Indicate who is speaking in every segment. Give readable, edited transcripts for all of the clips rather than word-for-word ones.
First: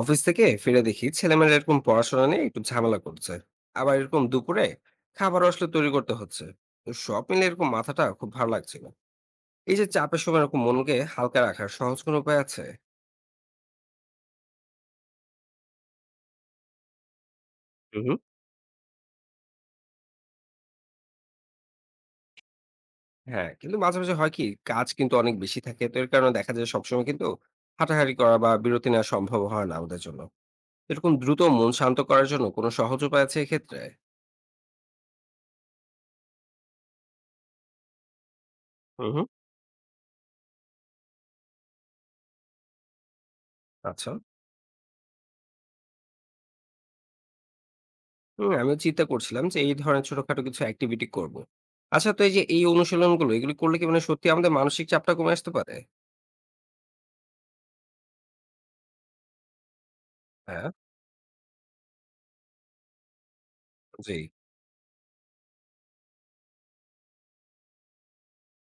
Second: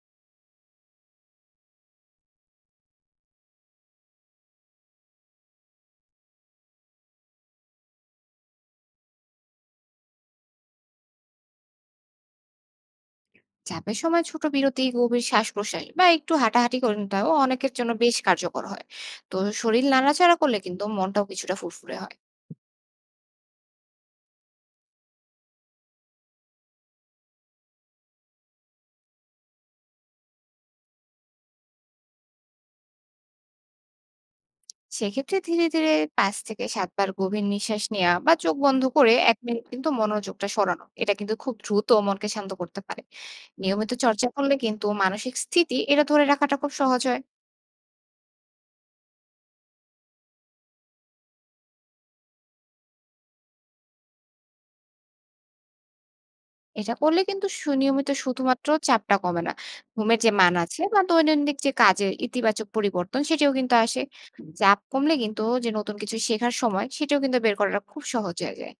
Speaker 1: Office থেকে ফিরে দেখি ছেলেমেয়েরা এরকম পড়াশোনা নিয়ে একটু ঝামেলা করছে, আবার এরকম দুপুরে খাবার আসলে তৈরি করতে হচ্ছে। তো সব মিলে এরকম মাথাটা খুব ভালো লাগছিল। এই যে চাপের সময় এরকম মনকে হালকা রাখার সহজ কোনো উপায় আছে?
Speaker 2: চাপের সময় ছোট বিরতি গভীর শ্বাস প্রশ্বাস বা একটু হাঁটাহাঁটি করে নেওয়াও অনেকের জন্য
Speaker 1: হুম
Speaker 2: বেশ
Speaker 1: হুম।
Speaker 2: কার্যকর হয়। তো শরীর নাড়াচাড়া করলে কিন্তু মনটাও কিছুটা ফুরফুরে হয়।
Speaker 1: হ্যাঁ, কিন্তু মাঝে মাঝে হয় কি, কাজ কিন্তু অনেক বেশি থাকে, তো এর কারণে দেখা যায় সবসময় কিন্তু হাঁটাহাঁটি করা বা বিরতি নেওয়া সম্ভব হয় না আমাদের জন্য। এরকম দ্রুত মন শান্ত করার জন্য কোনো সহজ উপায় আছে এক্ষেত্রে?
Speaker 2: সেক্ষেত্রে ধীরে ধীরে ৫ থেকে ৭ বার গভীর নিঃশ্বাস নেওয়া বা চোখ বন্ধ
Speaker 1: হুম
Speaker 2: করে
Speaker 1: হুম।
Speaker 2: ১ মিনিট কিন্তু মনোযোগটা সরানো এটা কিন্তু খুব দ্রুত মনকে শান্ত করতে পারে। নিয়মিত
Speaker 1: আচ্ছা।
Speaker 2: চর্চা করলে কিন্তু মানসিক স্থিতি এটা ধরে রাখাটা খুব সহজ হয়।
Speaker 1: হুম, আমিও চিন্তা করছিলাম যে এই ধরনের ছোটখাটো কিছু অ্যাক্টিভিটি করব। আচ্ছা, তো এই যে এই অনুশীলনগুলো, এগুলো করলে কি মানে সত্যি আমাদের মানসিক চাপটা কমে আসতে পারে?
Speaker 2: এটা করলে কিন্তু সুনিয়মিত শুধুমাত্র চাপটা কমে না, ঘুমের যে মান
Speaker 1: হ্যাঁ,
Speaker 2: আছে বা দৈনন্দিন যে কাজের ইতিবাচক পরিবর্তন সেটাও কিন্তু আসে।
Speaker 1: জি।
Speaker 2: চাপ কমলে কিন্তু যে নতুন কিছু শেখার সময় সেটাও কিন্তু বের করাটা খুব সহজ হয়ে যায়।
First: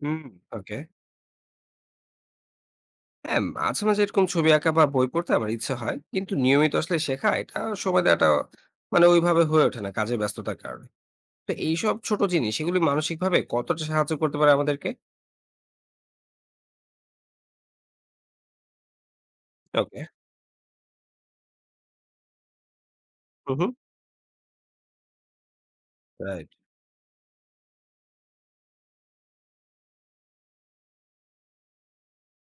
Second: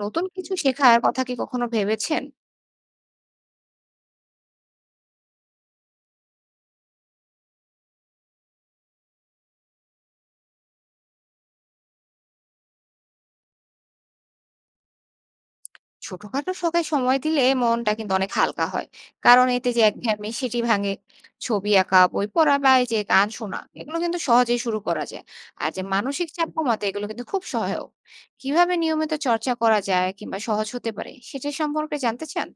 Speaker 1: হুম,
Speaker 2: নতুন কিছু
Speaker 1: ওকে।
Speaker 2: শেখার কথা কি কখনো ভেবেছেন?
Speaker 1: হ্যাঁ, মাঝে, মাঝে এরকম ছবি আঁকা বা বই পড়তে আমার ইচ্ছে হয়। কিন্তু নিয়মিত আসলে শেখা, এটা সময় দেওয়াটা মানে ওইভাবে হয়ে ওঠে না কাজের ব্যস্ততার কারণে। তো এইসব ছোট জিনিস, এগুলি মানসিকভাবে কতটা সাহায্য করতে পারে আমাদেরকে?
Speaker 2: ছোটখাটো শখে সময় দিলে মনটা কিন্তু অনেক হালকা হয়। কারণ এতে যে
Speaker 1: ওকে।
Speaker 2: একঘেয়েমি সেটি ভাঙে। ছবি আঁকা, বই পড়া বা এই যে গান
Speaker 1: হুম,
Speaker 2: শোনা
Speaker 1: হুম।
Speaker 2: এগুলো কিন্তু সহজেই শুরু করা যায়। আর যে মানসিক চাপ
Speaker 1: রাইট।
Speaker 2: কমাতে এগুলো কিন্তু খুব সহায়ক। কিভাবে নিয়মিত চর্চা করা যায় কিংবা সহজ হতে পারে সেটা সম্পর্কে জানতে চান?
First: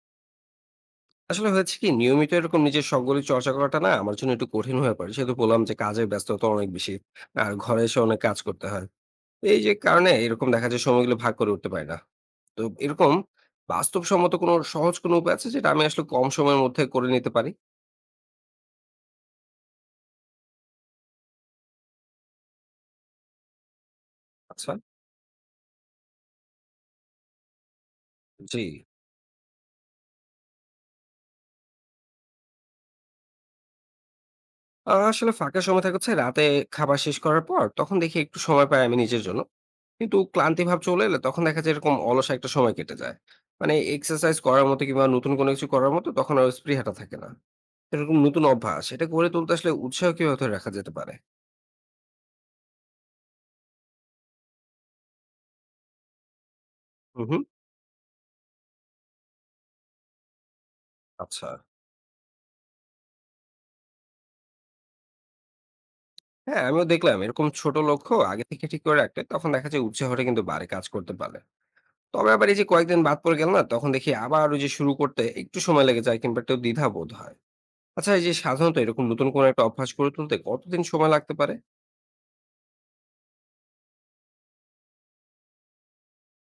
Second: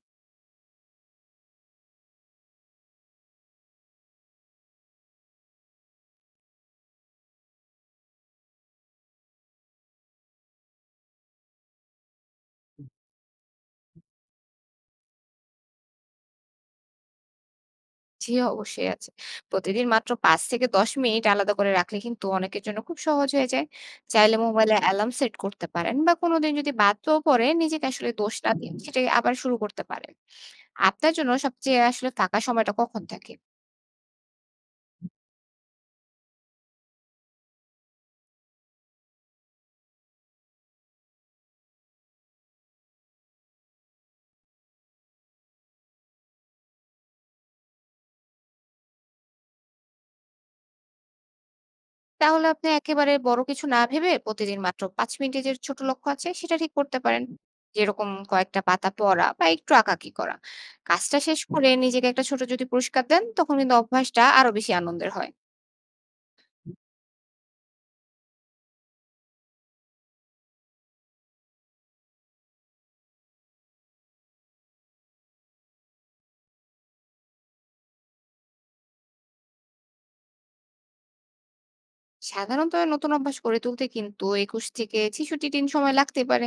Speaker 1: আসলে হয়েছে কি, নিয়মিত এরকম নিজের শখগুলি চর্চা করাটা না আমার জন্য একটু কঠিন হয়ে পড়ে, সেহেতু বললাম যে কাজের ব্যস্ততা অনেক বেশি, আর ঘরে এসে অনেক কাজ করতে হয়। তো এই যে কারণে এরকম দেখা যায় সময়গুলো ভাগ করে উঠতে পারি না। তো এরকম বাস্তবসম্মত কোনো সহজ কোনো উপায় আছে যেটা আমি আসলে কম সময়ের মধ্যে করে নিতে পারি?
Speaker 2: জি অবশ্যই আছে। প্রতিদিন মাত্র ৫ থেকে ১০ মিনিট আলাদা করে রাখলে কিন্তু অনেকের জন্য খুব সহজ হয়ে যায়। চাইলে
Speaker 1: আচ্ছা।
Speaker 2: মোবাইলে অ্যালার্ম সেট করতে পারেন বা কোনদিন যদি বাদও পড়ে নিজেকে আসলে দোষ না
Speaker 1: জি।
Speaker 2: দিয়ে সেটাকে আবার শুরু করতে পারেন। আপনার জন্য সবচেয়ে আসলে ফাঁকা সময়টা কখন থাকে?
Speaker 1: আসলে ফাঁকা সময় থাকে হচ্ছে রাতে, খাবার শেষ করার পর। তখন দেখি একটু সময় পাই আমি নিজের জন্য, কিন্তু ক্লান্তি ভাব চলে এলে তখন দেখা যায় এরকম অলস একটা সময় কেটে যায়। মানে এক্সারসাইজ করার মতো কিংবা নতুন কোনো কিছু করার মতো তখন আর স্পৃহাটা থাকে না। এরকম নতুন অভ্যাস, এটা গড়ে তুলতে আসলে উৎসাহ কিভাবে ধরে রাখা যেতে পারে?
Speaker 2: তাহলে আপনি একেবারে বড় কিছু না ভেবে প্রতিদিন মাত্র ৫ মিনিটের যে ছোট লক্ষ্য আছে সেটা ঠিক করতে পারেন।
Speaker 1: হুম হুম।
Speaker 2: যেরকম কয়েকটা পাতা পড়া বা একটু আঁকাআঁকি করা। কাজটা শেষ
Speaker 1: আচ্ছা।
Speaker 2: করে নিজেকে একটা ছোট যদি পুরস্কার দেন তখন কিন্তু অভ্যাসটা আরো বেশি আনন্দের হয়।
Speaker 1: হ্যাঁ, আমিও দেখলাম এরকম ছোট লক্ষ্য আগে থেকে ঠিক করে রাখলে তখন দেখা যায় উৎসাহটা কিন্তু বাড়ে, কাজ করতে পারে। তবে আবার এই যে কয়েকদিন বাদ পড়ে গেল না, তখন দেখি আবার ওই যে শুরু করতে একটু সময় লেগে যায় কিংবা একটু দ্বিধা বোধ হয়। আচ্ছা, এই যে সাধারণত এরকম নতুন কোনো একটা অভ্যাস গড়ে তুলতে কতদিন সময় লাগতে পারে?
Speaker 2: সাধারণত নতুন অভ্যাস গড়ে তুলতে কিন্তু ২১ থেকে ৬৬ দিন সময় লাগতে পারে।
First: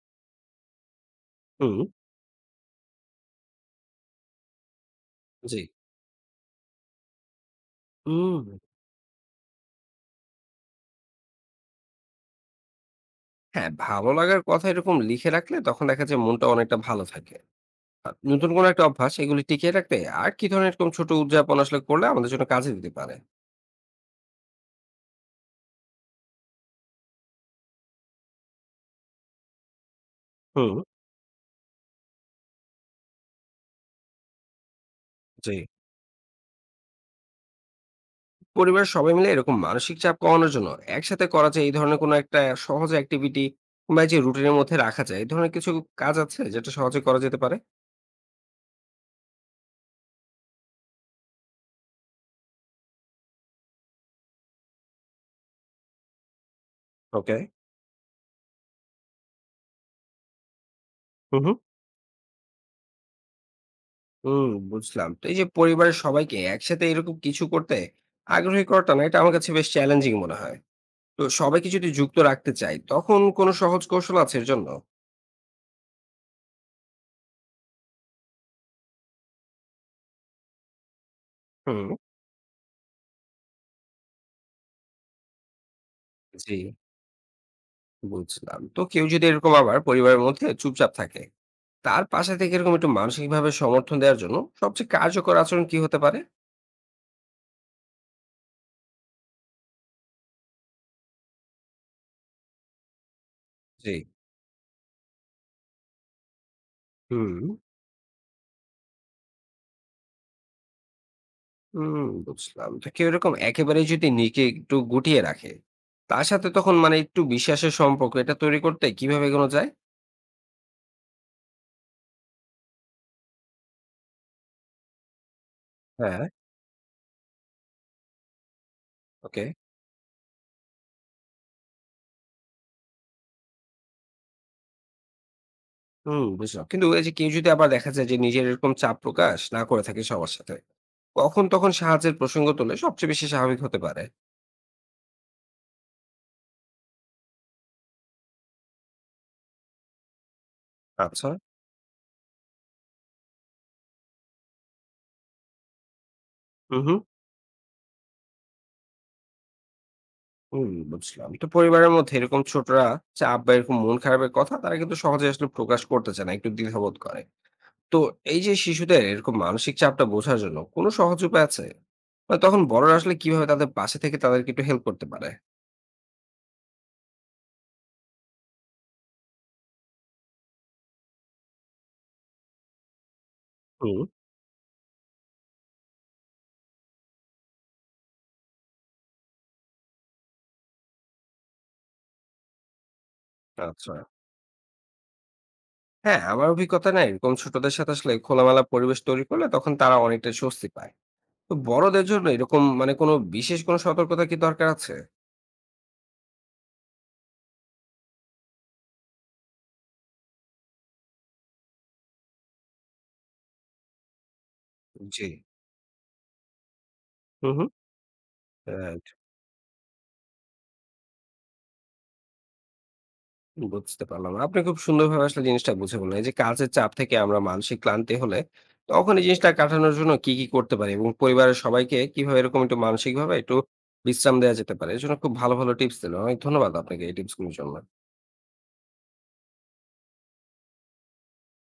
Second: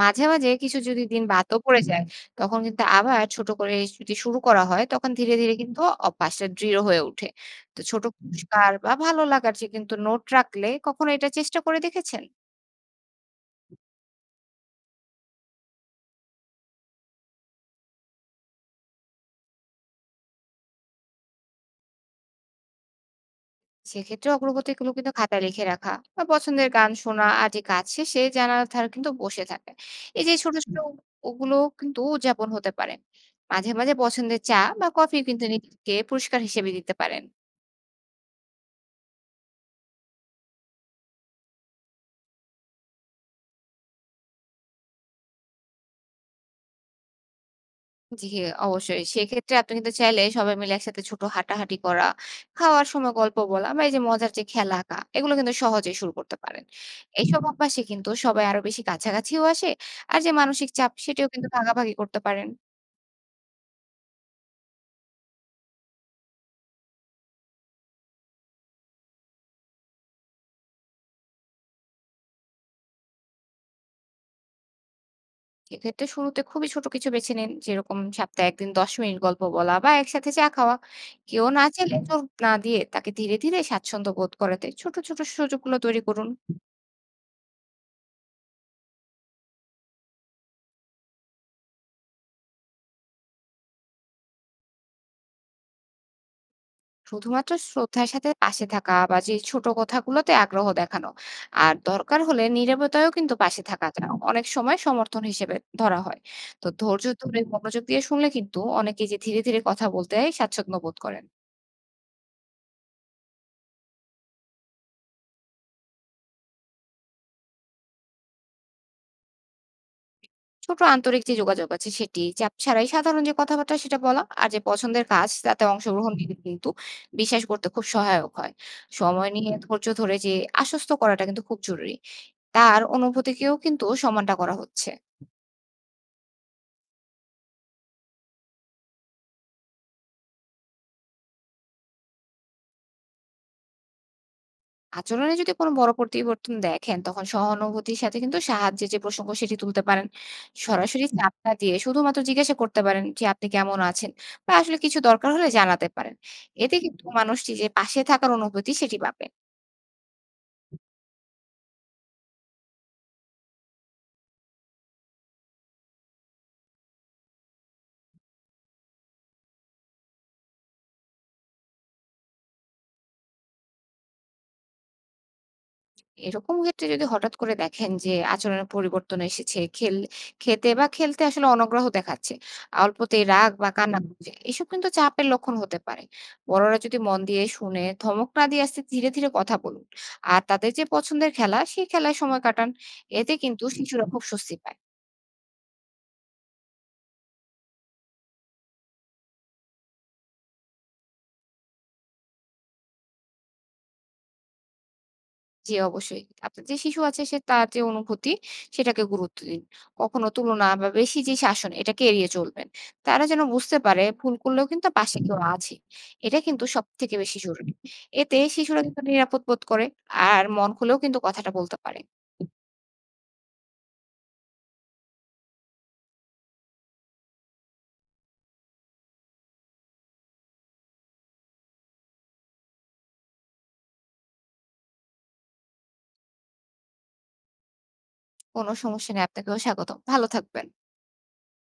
Speaker 2: মাঝে, মাঝে কিছু যদি দিন বাদও
Speaker 1: হুম।
Speaker 2: পড়ে যায়, তখন কিন্তু আবার ছোট করে যদি শুরু করা হয়, তখন ধীরে, ধীরে
Speaker 1: জি।
Speaker 2: কিন্তু অভ্যাসটা দৃঢ় হয়ে ওঠে। তো ছোট
Speaker 1: হুম।
Speaker 2: পুরস্কার বা ভালো লাগার যে কিন্তু নোট রাখলে কখনো এটা চেষ্টা করে দেখেছেন?
Speaker 1: হ্যাঁ, ভালো লাগার কথা এরকম লিখে রাখলে তখন দেখা যায় মনটা অনেকটা ভালো থাকে। নতুন কোনো একটা অভ্যাস, এগুলি টিকিয়ে রাখতে আর কি ধরনের এরকম ছোট উদযাপন আসলে করলে আমাদের জন্য কাজে দিতে পারে?
Speaker 2: সেক্ষেত্রে অগ্রগতিগুলো কিন্তু খাতায় লিখে রাখা বা পছন্দের গান শোনা আর যে কাজ শেষে জানালার ধারে কিন্তু বসে থাকে এই যে ছোট ছোট
Speaker 1: হুম।
Speaker 2: হুম। ওগুলো কিন্তু উদযাপন হতে পারে। মাঝে মাঝে পছন্দের চা বা কফি কিন্তু
Speaker 1: জি।
Speaker 2: নিজেকে পুরস্কার হিসেবে দিতে পারেন।
Speaker 1: পরিবারের সবাই মিলে এরকম মানসিক চাপ কমানোর জন্য একসাথে করা যায় এই ধরনের কোনো একটা সহজ অ্যাক্টিভিটি বা যে রুটিনের মধ্যে রাখা যায় এই ধরনের কিছু কাজ আছে যেটা সহজে করা যেতে পারে?
Speaker 2: জি অবশ্যই। সেক্ষেত্রে আপনি কিন্তু চাইলে সবাই মিলে একসাথে ছোট হাঁটাহাঁটি করা, খাওয়ার সময় গল্প বলা বা এই যে মজার যে খেলা আঁকা এগুলো কিন্তু সহজেই শুরু করতে পারেন।
Speaker 1: ওকে।
Speaker 2: এইসব অভ্যাসে কিন্তু সবাই আরো বেশি কাছাকাছিও আসে। আর যে মানসিক চাপ সেটিও
Speaker 1: হুম
Speaker 2: কিন্তু
Speaker 1: হুম।
Speaker 2: ভাগাভাগি করতে পারেন।
Speaker 1: হুম, বুঝলাম। তো এই যে পরিবারের সবাইকে একসাথে এরকম কিছু করতে আগ্রহী করাটা না, এটা আমার কাছে বেশ চ্যালেঞ্জিং মনে হয়। তো সবাইকে যদি যুক্ত রাখতে চাই, তখন কোনো সহজ কৌশল আছে এর জন্য?
Speaker 2: এক্ষেত্রে শুরুতে খুবই ছোট কিছু বেছে নিন, যেরকম সপ্তাহে একদিন ১০ মিনিট গল্প বলা বা একসাথে চা খাওয়া। কেউ না
Speaker 1: হুম।
Speaker 2: চাইলে জোর না দিয়ে তাকে ধীরে ধীরে স্বাচ্ছন্দ্য বোধ করাতে ছোট ছোট সুযোগগুলো তৈরি করুন।
Speaker 1: জি। বুঝলাম। তো কেউ যদি এরকম আবার পরিবারের মধ্যে চুপচাপ থাকে, তার পাশে থেকে এরকম একটু মানসিকভাবে সমর্থন দেওয়ার জন্য সবচেয়ে কার্যকর আচরণ কি হতে পারে?
Speaker 2: শুধুমাত্র শ্রদ্ধার সাথে পাশে থাকা বা যে ছোট কথাগুলোতে আগ্রহ দেখানো, আর দরকার হলে নীরবতায়ও কিন্তু পাশে থাকা
Speaker 1: জি।
Speaker 2: যায় অনেক সময় সমর্থন হিসেবে ধরা হয়। তো ধৈর্য ধরে
Speaker 1: হুম,
Speaker 2: মনোযোগ দিয়ে শুনলে কিন্তু অনেকেই যে ধীরে ধীরে কথা বলতে স্বাচ্ছন্দ্য বোধ করেন।
Speaker 1: হুম, বুঝলাম। তো কেউ এরকম একেবারেই যদি নিজেকে একটু গুটিয়ে রাখে, তার সাথে তখন মানে একটু বিশ্বাসের সম্পর্ক, এটা তৈরি করতে কিভাবে এগোনো যায়?
Speaker 2: ছোট আন্তরিক যে যোগাযোগ আছে সেটি, চাপ ছাড়াই সাধারণ যে কথাবার্তা সেটা বলা আর যে পছন্দের কাজ তাতে অংশগ্রহণ
Speaker 1: হ্যাঁ,
Speaker 2: নিলে কিন্তু বিশ্বাস করতে খুব সহায়ক হয়। সময়
Speaker 1: ওকে।
Speaker 2: নিয়ে ধৈর্য ধরে যে আশ্বস্ত করাটা কিন্তু খুব জরুরি। তার অনুভূতিকেও কিন্তু সম্মানটা করা হচ্ছে।
Speaker 1: হুম, বুঝলাম। কিন্তু এই যে কেউ যদি আবার দেখা যায় যে নিজের এরকম চাপ প্রকাশ না করে থাকে সবার সাথে, কখন তখন সাহায্যের প্রসঙ্গ তুললে সবচেয়ে বেশি স্বাভাবিক হতে পারে?
Speaker 2: আচরণে যদি কোনো বড় পরিবর্তন দেখেন তখন সহানুভূতির সাথে কিন্তু সাহায্যের যে প্রসঙ্গ সেটি তুলতে পারেন। সরাসরি
Speaker 1: আচ্ছা।
Speaker 2: চাপ না দিয়ে শুধুমাত্র জিজ্ঞাসা করতে পারেন যে আপনি কেমন আছেন বা আসলে কিছু দরকার হলে জানাতে পারেন। এতে
Speaker 1: হুম, হুম।
Speaker 2: কিন্তু মানুষটি যে পাশে থাকার অনুভূতি সেটি পাবে।
Speaker 1: হুম, বুঝলাম। তো পরিবারের মধ্যে এরকম ছোটরা চাপ বা এরকম মন খারাপের কথা তারা কিন্তু সহজে আসলে প্রকাশ করতে চায় না, একটু দ্বিধাবোধ করে। তো এই যে শিশুদের এরকম মানসিক চাপটা বোঝার জন্য কোনো সহজ উপায় আছে? মানে তখন বড়রা আসলে কিভাবে তাদের পাশে থেকে তাদেরকে একটু হেল্প করতে পারে?
Speaker 2: এরকম ক্ষেত্রে যদি হঠাৎ করে দেখেন যে আচরণের পরিবর্তন এসেছে, খেতে বা খেলতে আসলে অনগ্রহ দেখাচ্ছে, অল্পতেই রাগ বা
Speaker 1: হুম।
Speaker 2: কান্নাকাটি এসব কিন্তু চাপের লক্ষণ হতে পারে। বড়রা যদি মন দিয়ে শুনে ধমক না দিয়ে আস্তে ধীরে, ধীরে কথা বলুন। আর তাদের যে পছন্দের খেলা, সেই খেলায় সময় কাটান। এতে কিন্তু
Speaker 1: আচ্ছা।
Speaker 2: শিশুরা খুব স্বস্তি পায়।
Speaker 1: হ্যাঁ, আমার অভিজ্ঞতা না, এরকম ছোটদের সাথে আসলে খোলামেলা পরিবেশ তৈরি করলে তখন তারা অনেকটা স্বস্তি পায়। তো বড়দের জন্য এরকম মানে কোনো বিশেষ কোনো সতর্কতা কি দরকার আছে?
Speaker 2: জি, অবশ্যই। আপনার যে শিশু আছে সে তার যে অনুভূতি সেটাকে গুরুত্ব দিন। কখনো তুলনা বা বেশি যে শাসন এটাকে এড়িয়ে চলবেন। তারা যেন বুঝতে পারে ভুল করলেও কিন্তু পাশে
Speaker 1: জি।
Speaker 2: কেউ আছে। এটা কিন্তু সবথেকে বেশি
Speaker 1: হুম, হুম।
Speaker 2: জরুরি। এতে শিশুরা
Speaker 1: হ্যাঁ।
Speaker 2: কিন্তু নিরাপদ বোধ করে। আর মন খুলেও কিন্তু কথাটা বলতে পারে।
Speaker 1: বুঝতে পারলাম। আপনি খুব সুন্দরভাবে আসলে জিনিসটা বুঝে বললেন। এই যে কাজের চাপ থেকে আমরা মানসিক ক্লান্তি হলে, তখন এই জিনিসটা কাটানোর জন্য কি, কি করতে পারি? এবং পরিবারের সবাইকে কিভাবে এরকম একটু মানসিকভাবে একটু বিশ্রাম দেয়া যেতে পারে? এজন্য খুব ভালো, ভালো টিপস দিলেন। অনেক ধন্যবাদ আপনাকে এই টিপসগুলোর জন্য।
Speaker 2: কোনো সমস্যা নেই। আপনাকেও স্বাগতম। ভালো থাকবেন।